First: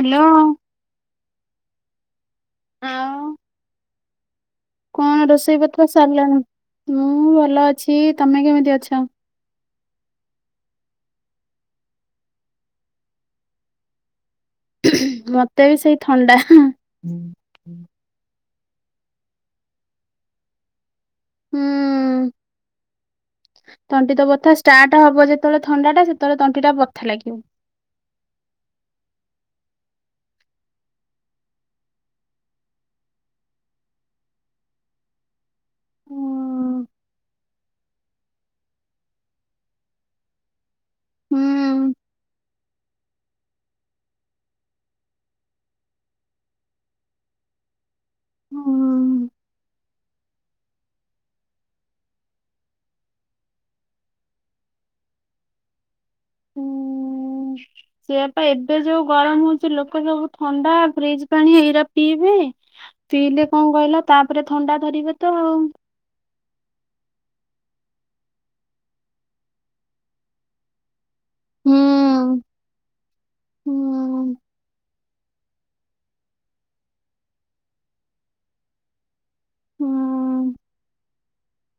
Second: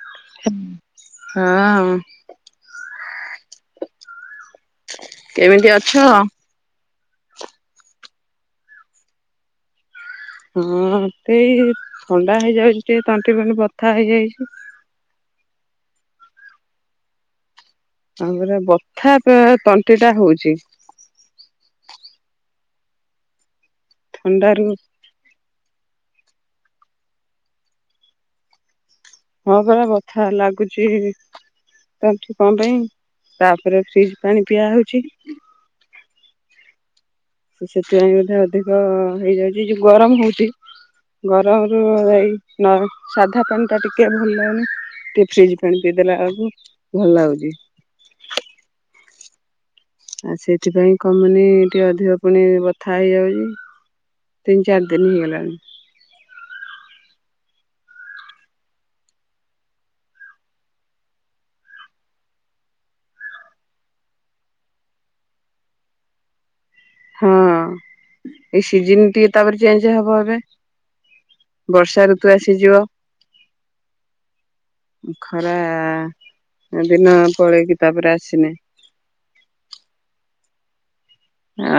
Hello ହଁ। ଆଉ। କଣ ରୋଷେଇ କେମିତି ପତ୍ର ଅଛ? ସାରିଲାଣି ମୁଁ ଭଲ ଅଛି ତମେ କେମିତି ଅଛ? ହଁ ମତେଇ ଥଣ୍ଡା ହେଇଯାଉଛି ଟିକେ ତଣ୍ଟି ଫଣ୍ଟି ବଥା ହେଇଯାଇଛି। ମତେ ବି ସେଇ ଥଣ୍ଡା। ତାପରେ ବଥା ପା ତଣ୍ଟି ଟା ହଉଛି। ହୁଁ ତଣ୍ଟି ତ ବଥା ଥଣ୍ଡାରୁ ଷ୍ଟାର୍ଟ ହବ ଯେ ଯେତେବେଳେ ଥଣ୍ଡାଟା ସେତେବେଳେ ତଣ୍ଟି ଟା ବଥା ଲାଗିବ। ହଁ ପରା ବଥା ଲାଗୁଚି। ଛି କଣ ପାଇଁ ତାପରେ ଫ୍ରିଜ ପାଣି ପିଆ ହଉଛି। ହୁଁ ସେଥିପାଇଁ ମଧ୍ୟ ଅଧିକ ହେଇଯାଉଚି ଏଇ ଯୋଉ ଗରମ ହୋଉଚି। ଗରମରୁ ହୁଁ ଏଇ ନ ସାଧା ପାଣି ଟା ଟିକେ ଭଲ ଲାଗେନି। ଟିକେ ଫ୍ରିଜ୍ ପାଣି ପିଇଦେଲା ଓଳକୁ ଭଲ ଲାଗୁଛି। ହଁ। ଆଉ ସେଥିପାଇଁ କମୁନି ଟିକେ ଅଧିକ ପୁଣି ବଥା ହେଇଯାଉଚି। ତିନ ଚାରି ଦିନି ହେଇଗଲାଣି। ହ [inaudible] ହୁଁ। ସେୟାପା ଏବେ ଯୋଉ ଗରମ ହୋଉଚି ଲୋକ ସବୁ ଥଣ୍ଡା ଫ୍ରିଜ୍ ପାଣି ଏଇରା ପିଇବେ। ପିଇଲେ କଣ କହିଲ ତାପରେ ଥଣ୍ଡା ଧରିବ ତ ଆଉ। ହଁ ଏଇ ସିଜିନ୍ ଟିକେ ତାପରେ ଚେଞ୍ଜ ହବ ଏବେ। ବର୍ଷା ଋତୁ ହୁଁ। ଆସିଯିବ। ହୁଁ ଖରା ଦିନ ପଳେଇକି ତାପରେ ଆସିନେ ହଁ।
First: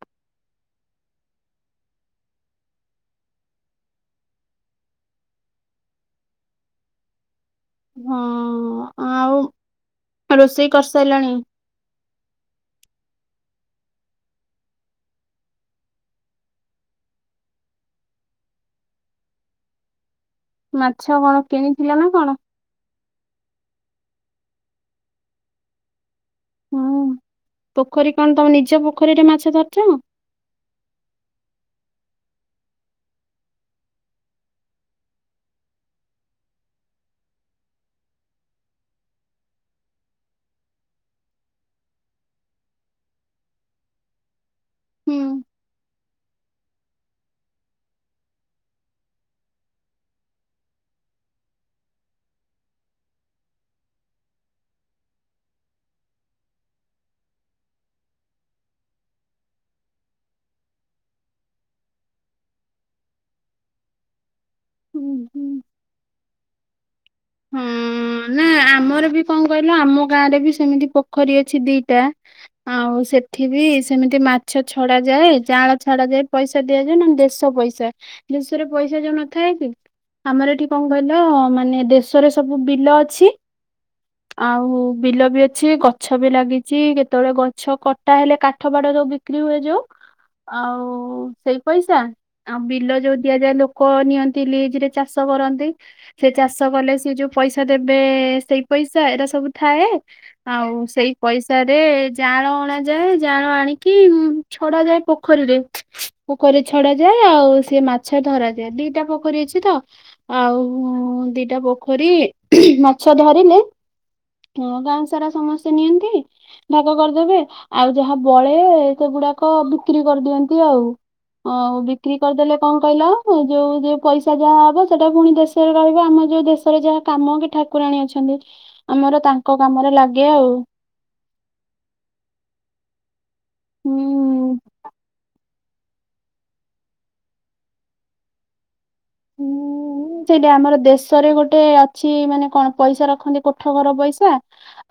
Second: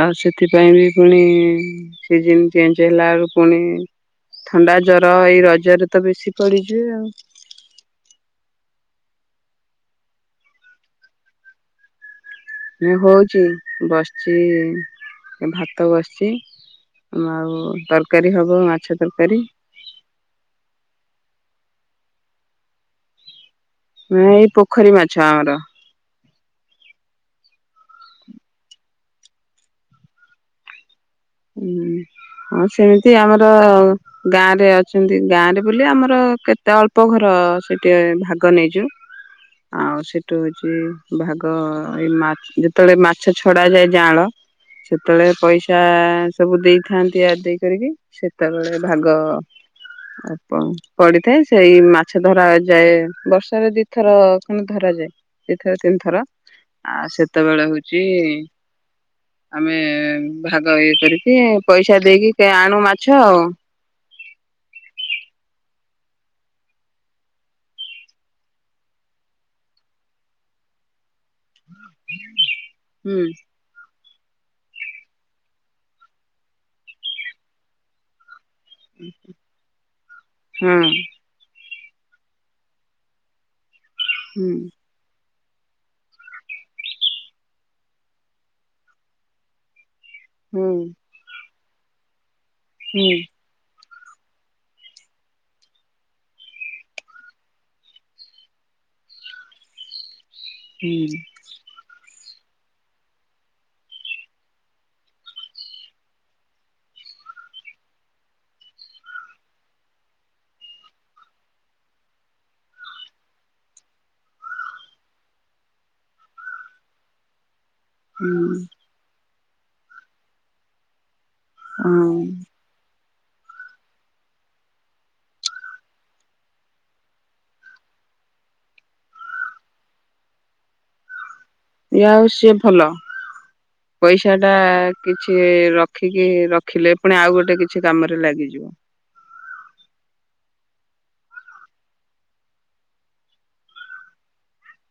ଆଉ ସେଥିପାଇଁ ବି ପୁଣି ସିଜିନ୍ ଚେଞ୍ଜ ହେଲା ଓଳୁ ପୁଣି ଥଣ୍ଡା ଜର ଏଇ ରଜରେ ତ ବେଶୀ ପଡିଯିବେ ଆଉ। ହଁ ଆଉ ରୋଷେଇ କରିସାରିଲଣି? ସିଏ ହୋଉଚି ବସିଚି ଭାତ ବସିଚି। ଆଉ ତରକାରୀ ହବ ମାଛ ତରକାରୀ। ମାଛ କଣ କିଣିଥିଲେ ନା କଣ? ନା [unintelligible] ଏଇ ପୋଖରୀ ମାଛ ଆମର। ହଁ ପୋଖରୀ କଣ ତମ ନିଜ ପୋଖରୀରେ ମାଛ ଧରୁଚ ନା? ହୁଁ ହଁ ସେମିତି ଆମର - ଗାଁ ରେ ଅଛନ୍ତି ଗାଁ ରେ ବୋଲି ଆମର କେତେ ଅଳ୍ପ ଘର ସେଠି ଭାଗ ନେଇଚୁ। ଆଉ ସେଠୁ ହୋଉଚି ଭାଗ ଏଇ ମା ଯେତେବେଳେ ମାଛ ଛଡା ଯାଏ ଜାଆଁଳ ହୁଁ ସେତଓଳେ ପଇସା ସବୁ ଦେଇଥାନ୍ତି ଆ ଦେଇ କରିକି ସେତେବେଳେ ଭାଗ ଆଣ [unintelligible] ପଡିଥାଏ ସେଇ ମାଛ ଧରା ଯାଏ ବର୍ଷରେ ଦିଥର ଖଣ୍ଡେ ଧରାଯାଏ। ଦି ଥର ତିନି ଥର ଆ ସେତୋଓଳେ ହୋଉଚି ଆମେ ଭାଗ ଇଏ କରିକି ପଇସା ଦେଇକି କିଏ ଆଣୁ ମାଛ ଆଉ। ଉ ହୁଁ। ହଁ ନାଁ ଆମର ବି କଣ କହିଲ ଆମ ଗାଁ ରେ ବି ସେମିତି ପୋଖରୀ ଅ ଅଛି ଦିଟା ଆଉ ହୁଁ। ସେଠି ବି ସେମିତି ମାଛ ଛଡା ଯାଏ ଜାଆଁଳା ଛାଡା ଯାଏ ପଇସା ଦିଆଯାଏ ନହେଲେ [unintelligible] ଦେଶ ପଇସା ଦେଶରେ ପଇସା ଯୋଉ ନଥାଏ କି ଆମର ଏଠି କଣ ହଁ କହିଲ ମାନେ ଦେ ରେ [unintelligible] ସବୁ ବିଲ ଅଛି ହୁଁ ଆଉ ବିଲ ବି ଅଛି ଗଛ ବି ଲାଗିଚି କେତୋଓଳେ ଗଛ କଟା ହେଲେ କାଠ ବାଡ ଯୋଉ ବିକ୍ରି ହୁଏ ଯୋଉ ହୁଁ [inaudible] ଆଉ ସେଇ ପଇସା ଆଉ ବିଲ ହୁଁ ଯୋଉ ଦିଆଯାଏ ଯୋଉ ଲୋକ ନିଅନ୍ତି ଲିଜ୍ ରେ ଚାଷ କରନ୍ତି ସେ ଚାଷ କଲେ ସେ ଯୋଉ ପଇସା ଦେବେ ସେଇ ପଇସା ଏରା ସବୁ ଥାଏ ଆଉ ସେଇ ହୁଁ ପଇସା ରେ ଜାଆଁଳ ଅଣାଯାଏ ଜାଆଁଳ ଆଣିକି ଛଡା ଯାଏ ପୋଖରୀରେ। ପୋଖରୀରେ ଛଡା ଯାଏ ଆଉ ସିଏ ମାଛ ଧରାଯାଏ ଦିଟା ପୋଖରୀ ଅଛି ତ। ଆଉ ଦିଟା ପୋଖରୀ ମାଛ ଧରିଲେ ହଁ ଗାଁ ସାରା ସମସ୍ତେ ନିଅନ୍ତି ଭାଗ କରିଦେବେ। ଆଉ ଯାହା ବଳେ ସେଗୁଡାକ ବିକ୍ରି କରିଦିଅନ୍ତି ଆଉ। ଆଉ ହୁଁ ବିକ୍ରି କରିଦେଲେ କଣ କହିଲ ଯୋଉ ଯୋଉ ପଇସା ଯାହା ହବ ସେଇଟା ପୁଣି ଦେଶରେ ରହିବ ଆମ ଯଉ ଦେଶ ଯାହା କାମ କି ଠାକୁରାଣୀ ଅଛନ୍ତି ଆମର ତାଙ୍କ କାମରେ ଲାଗେ ଆଉ। ଇଏ ଆଉ ସିଏ ଭଲ ପଇସା ହୁଁ। ଟା କିଛି ର ଖିକି ରଖିଲେ ପୁଣି ଆଉ ଗୋଟେ କିଛି କାମରେ ଲାଗିଯିବ। ହ [inaudible] ହୁଁ ସେଇଟା ଆମର ଦେଶରେ ଗୋଟେ ଅଛି ମାନେ କଣ ପଇସା ରଖନ୍ତି କୋଠା ଘର ପଇସା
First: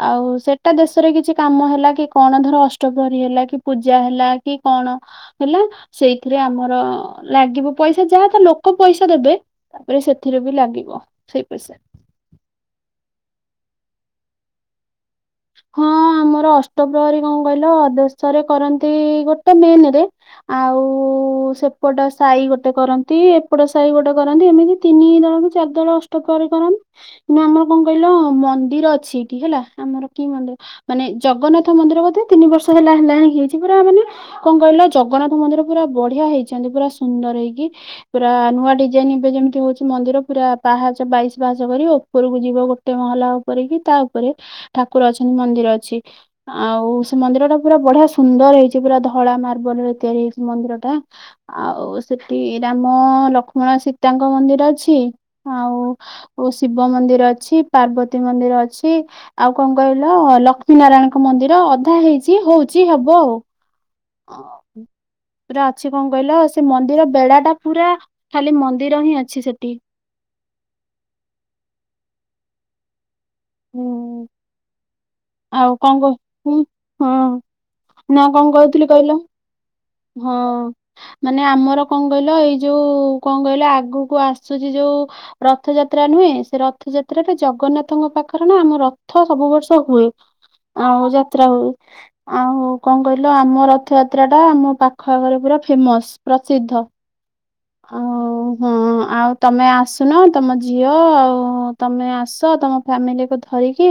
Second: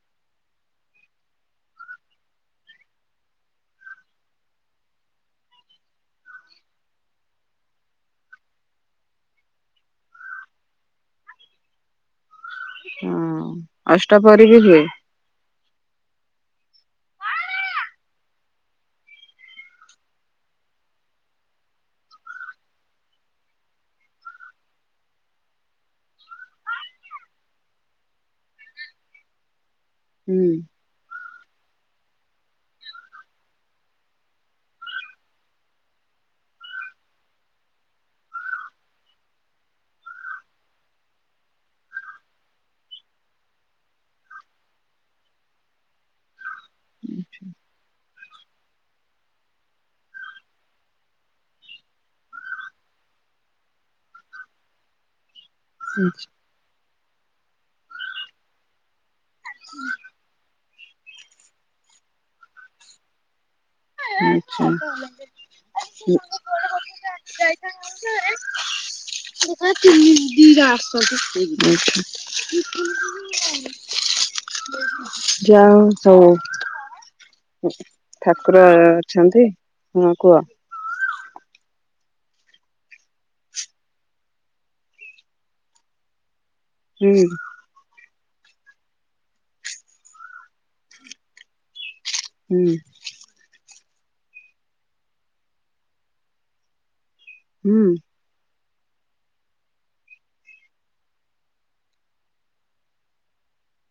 ଆଉ ସେଟା ଦେଶରେ କିଛି କାମ ହେଲା କି କଣ ଧର ଅଷ୍ଟପ୍ରହରୀ ହେଲା କି ପୂଜା ହେଲା କି କଣ ହେଲା ସେଇଥିରେ ଆମର ଲାଗିବ। ପଇସା ଯାହା ତ ଲୋକ ପଇସା ଦେବେ ତାପରେ ସେଥିରେ ବି ଲାଗିବ ସେଇ ପଇସା। ହଁ ଅଷ୍ଟ ପରେ ବି ହୁଏ। ହଁ ଆମର ଅଷ୍ଟପ୍ରହରୀ କଣ କହିଲ ଦଶରେ କରନ୍ତି ଗୋଟେ ମେନ ରେ ଆଉ ସେପଟ ସାହି ଗୋଟେ କରନ୍ତି ଏପଟ ସାହି ଗୋଟେ କରନ୍ତି ଏମିତି। ତିନି ଦଳକୁ ଚାରି ଦଳ ଅଷ୍ଟପ୍ରହରୀ କରନ୍ତି। ନା ଆମର କଣ କହିଲ ମନ୍ଦିର ଅଛି ଏଇଠି ହେଲା। ଆମର କି ହୁଁ ମନ୍ଦିର? ମାନେ ଜଗନ୍ନାଥ ମନ୍ଦିର ବୋଧେ ତିନି ବର୍ଷ ହେଲା ହେଲା ହିଁ ହେଇଛି ପୁରା ମାନେ କଣ କହିଲ ଜଗନ୍ନାଥ ମନ୍ଦିର ପୁରା ବଢିଆ ହେଇଛନ୍ତି ପୁରା ସୁନ୍ଦର ହେଇକି। ପୁରା ନୂଆ ଡିଜାଇନ ଏବେ ଯେମିତି ହଉଛି ମନ୍ଦିର ପୁରା ପାହାଚ ବାଇଶ ପାହାସ କରି ଉପରକୁ ଯିବ ଗୋ ଟେ ମହଲା ଉପରେ କି ତା ଉପରେ। ଠାକୁର ଅଛନ୍ତି ମନ୍ଦିର ଅଛି ଆଉ ସେ ମନ୍ଦିର ଟା ପୁରା ବଢିଆ ସୁନ୍ଦର ହେଇଛି ପୁରା ଧଳା ମାର୍ବଲ ରେ ତିଆରି ହେଇଛି ମନ୍ଦିର ଟା। ଆଉ ସେଠି ରାମ ଲକ୍ଷ୍ମଣ ସୀତାଙ୍କ ମନ୍ଦିର ଅଛି। ଆଚ୍ଛା। ଆଉ ଶିବ ମନ୍ଦିର ଅଛି, ପାର୍ବତୀ ମନ୍ଦିର ଅଛି। ଆଉ କଣ କହିଲ ଲକ୍ଷ୍ମୀ ନାରାୟଣଙ୍କ ମନ୍ଦିର ଅଧା ହେଇଛି ହଉଛି ହବ ଆଉ। ଆଚ୍ଛା। ପୁରା ଅଛି କଣ କହିଲ ସେ ମନ୍ଦିର ବେଡା ଟା ପୁରା ଖାଲି ଆଚ୍ଛା ମନ୍ଦିର ହିଁ ଅଛି ସେଠି। ଜିରା ସ ସେ ଯାଇଛି [inaudible] ହୁଁ [inaudible] ଯ ଆଉ କଣ ହଉ କହୁ ହଁ ନା କଣ ଠାକୁର କହୁଥିଲି କହିଲ ଅଛନ୍ତି। ହଁ ମାନେ ଆମର କଣ କହିଲ ଏଇ ଯୋଉ କଣ କହିଲ ଆଗକୁ ଆସୁଛି ଯୋଉ। ରଥଯାତ୍ରା ନୁହେଁ ସେ ହୁଁ ରଥଯାତ୍ରାରେ ଜଗନ୍ନାଥ। ତାଙ୍କ ପାଖରେ ନା ଆମ ରଥ ସବୁ ବର୍ଷ ହୁଏ ଆଉ ଯାତ୍ରା ହୁଏ। ଆଉ ହୁଁ କଣ କହିଲ ଆମ ରଥଯାତ୍ରା ଟା ଆମ ପାଖ ଆଖରେ ପୁରା ଫେମସ ପ୍ରସିଦ୍ଧ। ହୁଁ ଆଉ ହଁ। ଆଉ ତମେ ଆସୁନ ତମ ଝିଅ ଆଉ ତମେ ଆସ ତମ ଫ୍ୟାମିଲିକୁ ଧରିକି।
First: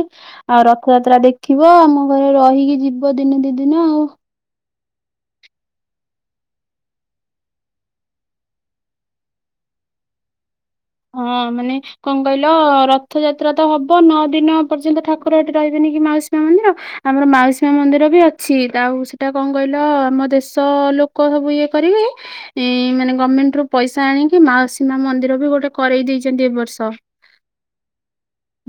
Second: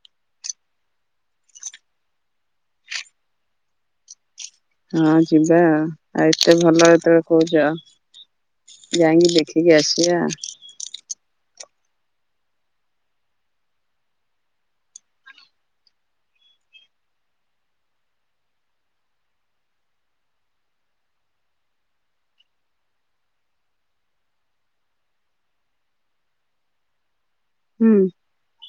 ଆଉ ରଥଯାତ୍ରା ଦେଖିବ ଆମ ଘରେ ରହିକି ଯିବ ଦିନେ ଦି ଦିନ ଆଉ। ହଁ ଯିବା ଆଉ ଆଉ ଏତେ ଭଲ ଏତବେଳେ କହୁଛ। ଯାଇକି ଦେଖିକି ଆସିବା। ହଁ ମାନେ କଣ କହିଲ ରଥଯାତ୍ରା ତ ହବ ନଅ ଦିନ ପର୍ଯ୍ୟନ୍ତ ଠାକୁର ଏଠି ରହିବେନି କି ମାଉସି ମା ମନ୍ଦିର ଆମର ମାଉସୀମା ମନ୍ଦିର ବି ଅଛି ଆଉ ସେଟା କଣ କହିଲ ଆମ ଦେଶ ଲୋକ ସବୁ ଇଏ କରିବେ। ମାନେ ଗଭର୍ଣ୍ଣମେଣ୍ଟ ରୁ ପଇସା ଆଣିକି ମାଉସୀମା ମନ୍ଦିର ବି ଗୋଟେ କରେଇ ଦେଇଛନ୍ତି ଏ ବର୍ଷ। ହୁଁ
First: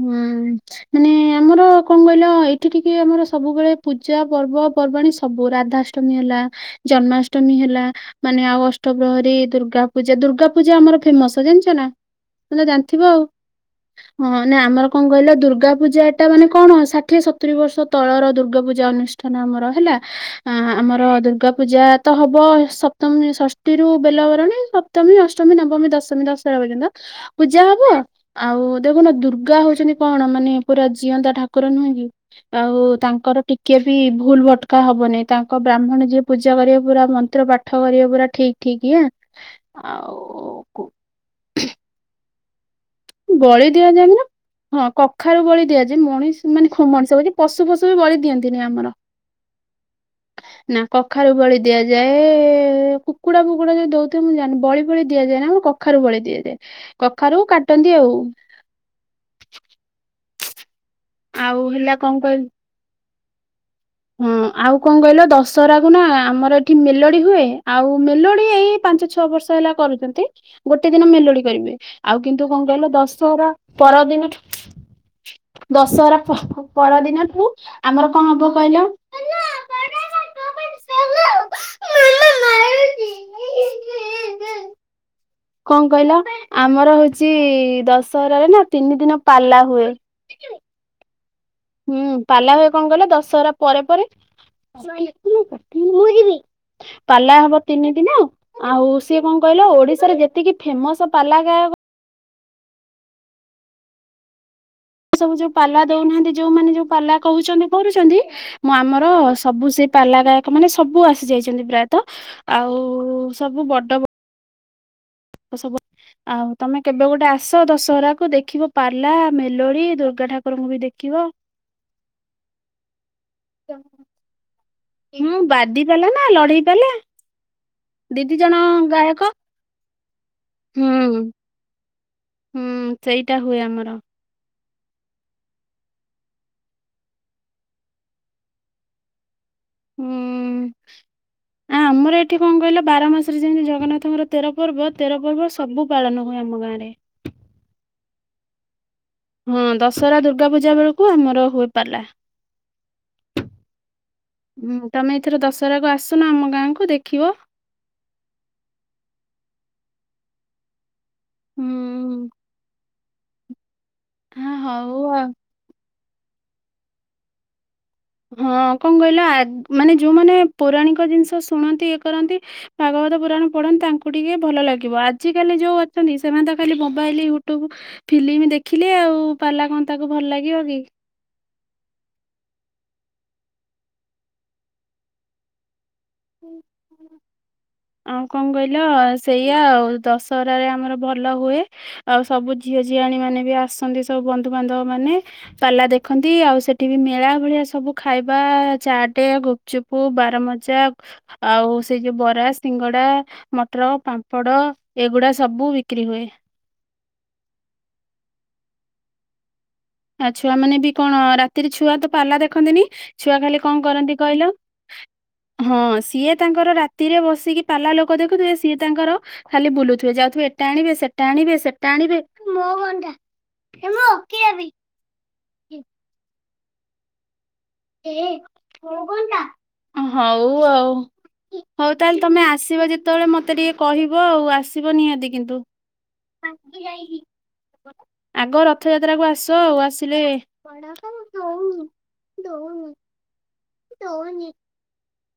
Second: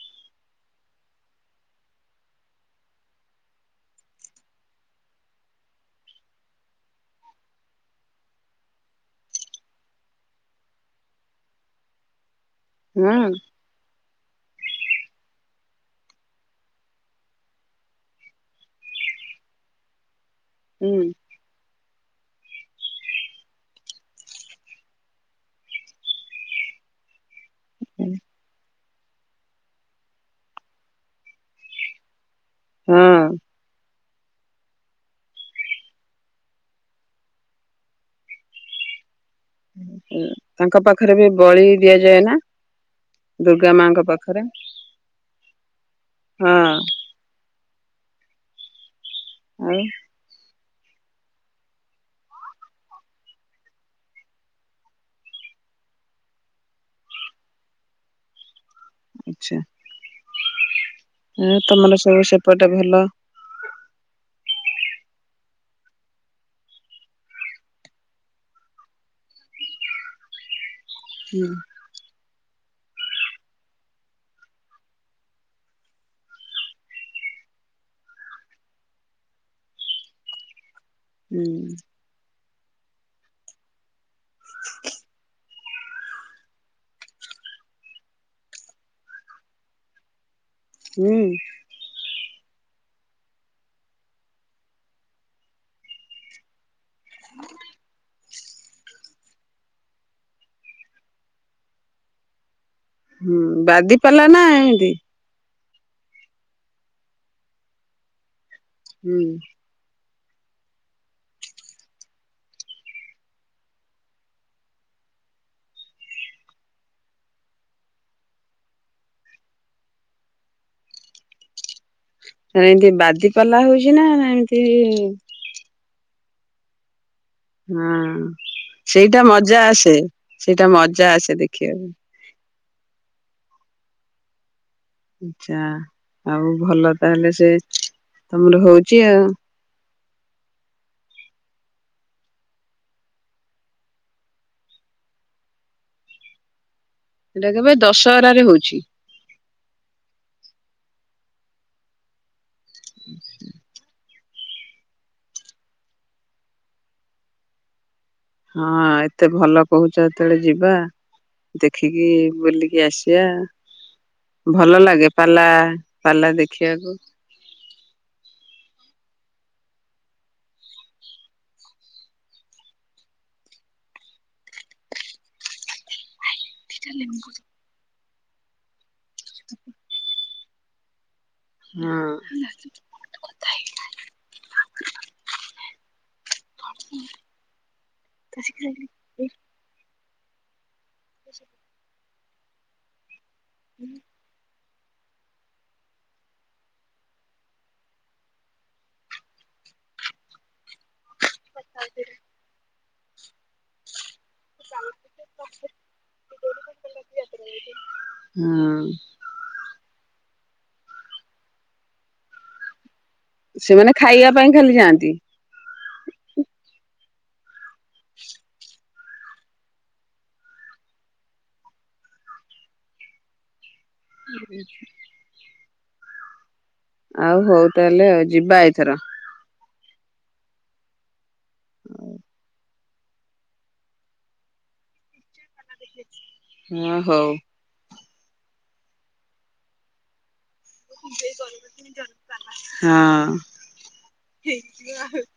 ହୁଁ ମାନେ ଆମର କଂ କହିଲ ଏଇଠି ଟିକେ ଆମର ସବୁବେଳେ ପୂଜା ପର୍ବ ପର୍ବାଣୀ ସବୁ ରାଧାଷ୍ଟମୀ ହେଲା, ଜନ୍ମାଷ୍ଟମୀ ହେଲା- - ମାନେ ଆଉ ଅଷ୍ଟଗ୍ରହରୀ ଦୁର୍ଗା ପୂଜା ଦୁର୍ଗା ପୂଜା ଆମର ଫେମସ ଜାଣିଛ ନା? ତ ଜାଣିଥିବ ଆଉ ହୁଁ ହଁ। ମାନେ ଆମର କଣ କହିଲ ଦୁର୍ଗାପୂଜା ଏଟା ମାନେ କଣ ଷାଠିଏ ସତୁରୀ ବର୍ଷ ତଳର ଦୁର୍ଗାପୂଜା ଅନୁ ଷ୍ଠାନ ଆମର ହେଲା। ଆ ଆମର ଦୁର୍ଗା ପୂଜା ତ ହବ ସପ୍ତମୀ ଷଷ୍ଠୀରୁ ବେଲ ବରଣୀ ସପ୍ତମୀ ଅଷ୍ଟମୀ ନବମୀ ଦଶମୀ ଦଶରା ପର୍ଯ୍ୟନ୍ତ। ପୂଜା ହବ ହୁଁ ଆଉ ଦେଖୁନ ଦୁ ର୍ଗା ହଉଚନ୍ତି କଣ? ମାନେ ପୁରା ଜିଅନ୍ତା ଠାକୁର ନୁହେଁ କି ଆଉ ହଁ ତାଙ୍କର ଟି କେ ବି ଭୁଲ ଭଟକା ହବନି ତାଙ୍କ ବ୍ରାହ୍ମଣ ଯିଏ ପୂଜା କରିବା ପୁରା ମନ୍ତ୍ର ପାଠ କରିବା ପୁରା ଠିକ୍। ଠିକ୍ଆ ତାଙ୍କ ପାଖରେ ବି ବଳି ଦିଆଯାଏ ନା? ବଳି ଦୁର୍ଗା ମାଙ୍କ ଦିଆଯାଏଣି ନା। ପାଖରେ ହଁ କଖାରୁ ବଳି ଦିଆଯାଏ ହଁ ମଣିଷ ମାନେ ମଣିଷ ବଳି - - ପଶୁ ଫସୁ ବି ବଳି ଦିଅନ୍ତିନି ଆମର। ଆଉ? ନା କଖାରୁ ବଳି ଦିଆଯାଏ। କୁକୁଡା ଫୁକୁଡା ଯଦି ଦଉଥିବେ ମୁଁ ଜାଣିନି ବଳି ଫଳି ଦିଆଯାଏ ନି ଆମ କ କଖାରୁ ବଳି ଦିଆଯାଏ କଖାରୁ କାଟନ୍ତି ଆଉ। ଆଚ୍ଛା, ଆ ଆଉ ହେଲା ତମର ସବୁ ସେପଟେ ଭଲ? ହୁଁ, ଆଉ କଂ କହିଲ? ଦଶହରା କୁ ନା ଆମର ଏଠି ମେଲୋଡି ହୁଏ ଆଉ ମେଲୋଡି ଏଇ ପାଞ୍ଚ ଛଅ ବର୍ଷ ହେଲା କରୁଚନ୍ତି। ଗୋଟେ ଦିନ ମେଲୋଡି ହୁଁ କରିବେ। ଆଉ କିନ୍ତୁ କଁ କହିଲ ଦଶହରା ପରଦିନଠୁ ଦଶହରା ପ ପରଦିନଠୁ ଆମର କଣ ହବ କହିଲ? ହୁଁ। [unintelligible] କଣ କହିଲ? ଆମର ହଉଚି ଦଶହରାରେ ନା ତିନି ଦିନ ପାଲା ହୁଏ। ହୁଁ। ହୁଁ, ପାଲା ହୁଏ କଣ କହିଲ? ଦଶହରା ପରେ ପରେ ପାଲା ହବ ତିନି ଦିନ। ଆଉ ସିଏ କଣ କହିଲ ଓଡିଶାରେ ଯେତିକି ଫେମସ ପାଲା ଗାୟକ ହୁଁ, ବାଦି ପାଲା ନା ଏମିତି। ସବୁ ଯୋଉ ପାଲା ଦଉନାହାନ୍ତି ଯୋଉମାନେ ଯୋଉ ପାଲା କହୁଚନ୍ତି, କରୁଚନ୍ତି ମୁଁ ଆମର ହୁଁ ସବୁ ସେ ପାଲା ଗାୟକ ମାନେ ସବୁ ଆସି ଯାଇଚନ୍ତି ପ୍ରାୟତ ଆଉ ସବୁ ବଡ ବ ଆଉ ସବୁ ଆଉ ତମେ କେବେ ଗୋଟେ ଆସ ଦଶହରା କୁ ଦେଖିବ ପାଲା ମେଲୋଳି ଦୁର୍ଗା ଠାକୁରଙ୍କୁ ବି ଦେଖିବ। ଆଉ ଏମିତି ବାଦି ପାଲା ହଉଚି ନା ନା ଏମିତି ହୁଁ, ବାଦି ପାଲା ନା ଲଢେଇ ପଲା। ହଁ, ସେଇଟା ଗାୟକ ମଜା ଆସେ, ସେଇଟା ହୁଁ ମଜା ଆସେ ଦେଖିବାକୁ। ହୁଁ, ସେଇଟା ହୁଏ ଆମର। ଆଚ୍ଛା, ଆଉ ଭଲ ତାହେଲେ ସେ ତମର ହଉଚି ଆଉ। ହୁଁ। [inaudible] ନା ଆମର ଏଠି କଣ କହିଲ ବାର ମାସରେ ଯେମିତି ଜଗନ୍ନାଥଙ୍କର ତେର ପର୍ବ ତେର ପର୍ବ ସବୁ ପାଳନ ହୁଏ ଆମ ଗାଁରେ। ସେଇଟା କେବେ ଦଶହରାରେ ହଉଚି। ହଁ ଦଶହରା ଦୁର୍ଗା ପୂଜା ବେଳକୁ ଆମର ହୁଏ ପାଲା। [unintelligible] ହୁଁ ତମେ ଏଇଥର ଦଶହରାକୁୁ ଆସୁନ ଆମ ଗାଁକୁୁ ଦେଖିବ। ହଁ ଏତେ ଭଲ କହୁଚ ଯେତେବେଳେ ଯିବା। ଦେଖିକି ହୁଁ ବୁଲିକି ଆସିବା। ହଁ ଭଲ ହଉ ଲାଗେ ଆଉ। ପାଲା ପାଲା ଦେଖିବାକୁ। ହଁ କଣ କହିଲ ଆ ମାନେ ଯୋଉମାନେ ପୌରାଣିକ ଜିନିଷ ଶୁଣନ୍ତି ଇଏ କରନ୍ତି ଭାଗବତ ପୁରାଣ ପଢ଼ନ୍ତି ତାଙ୍କୁ ଟିକେ ଭଲ ଲାଗିବ ଆଜିିକାଲି ଯୋଉ ଅ ଛନ୍ତି ସେମାନେ ତ ଖାଲି ମୋବାଇଲ ୟୁଟ୍ୟୁବ ଫିଲିମି ଦେଖିଲେ ଆଉ। ଉ ପାଲା କଣ ତାକୁ ଭଲ ଲାଗିବ କି? ହଁ। ଆଉ କଣ କହିଲ ସେଇଆ ଆଉ ଦଶହରାରେ ଆମର ଭ ଭଲ ହୁଏ ଆଉ ସବୁ ଝିଅ ଝିଆଣ ମାନେ ବି ଆସନ୍ତି ସବୁ ବନ୍ଧୁବାନ୍ଧବ ମାନେ ପାଲା ଦେଖନ୍ତି ଆଉ ସେଠି ବି ମେଳା ଭଳିଆ ସବୁ ଖାଇବା ଚାଟେ ଗୁ ଚୁପୁ ବାରମଜା ଆଉ ସେଇ ଯୋଉ ବରା, ସିଙ୍ଗଡା, ମଟର, ପାମ୍ପ ପଡ଼ ଏଗୁଡ଼ା ସବୁ ବିକ୍ରି ହୁଏ। ହଁ। ଆ ଛୁଆ ମାନେ ବି କଣ ରାତିରେ ଛୁଆ ତ ପିଲା ଦେଖନ୍ତିନି? ଛୁଆ ଖାଲି କଣ ସେମାନେ କରନ୍ତି ଖାଇବା କହିଲ? ପାଇଁ ଖାଲି ଯାଆନ୍ତି ହଁ ସିଏ ତାଙ୍କର ରାତିରେ ବସିକି ପାଲା ଲୋକ ଦେଖୁଥିବେ ସିଏ ତାଙ୍କର ଖାଲି ବୁଲୁଥୁବେ ଯାଉଥୁବେ ଏଟା ଆଣିବେ ସେଟା ଆଣିବେ ସେଟା ଆଣିବେ। ହେମୋ କିିଏ ବି ଆଉ ହଉ ତାହେଲେ ଆଉ ଯିବା ଏଇଥର। ଅଁ ହଉ ଆଉ ହଉ ତାହଲ ତମେ ଆସିବ ଯେତ୍ ତବଳେ ମତେ ଟିକେ କହିବ ଆଉ ଆସିବ ନିହାତି କିନ୍ତୁ। ହଁ ହଉ ଆଗ ରଥଯାତ୍ରା କୁ ଆସ ଆଉ ଆସିଲେ ହଁ।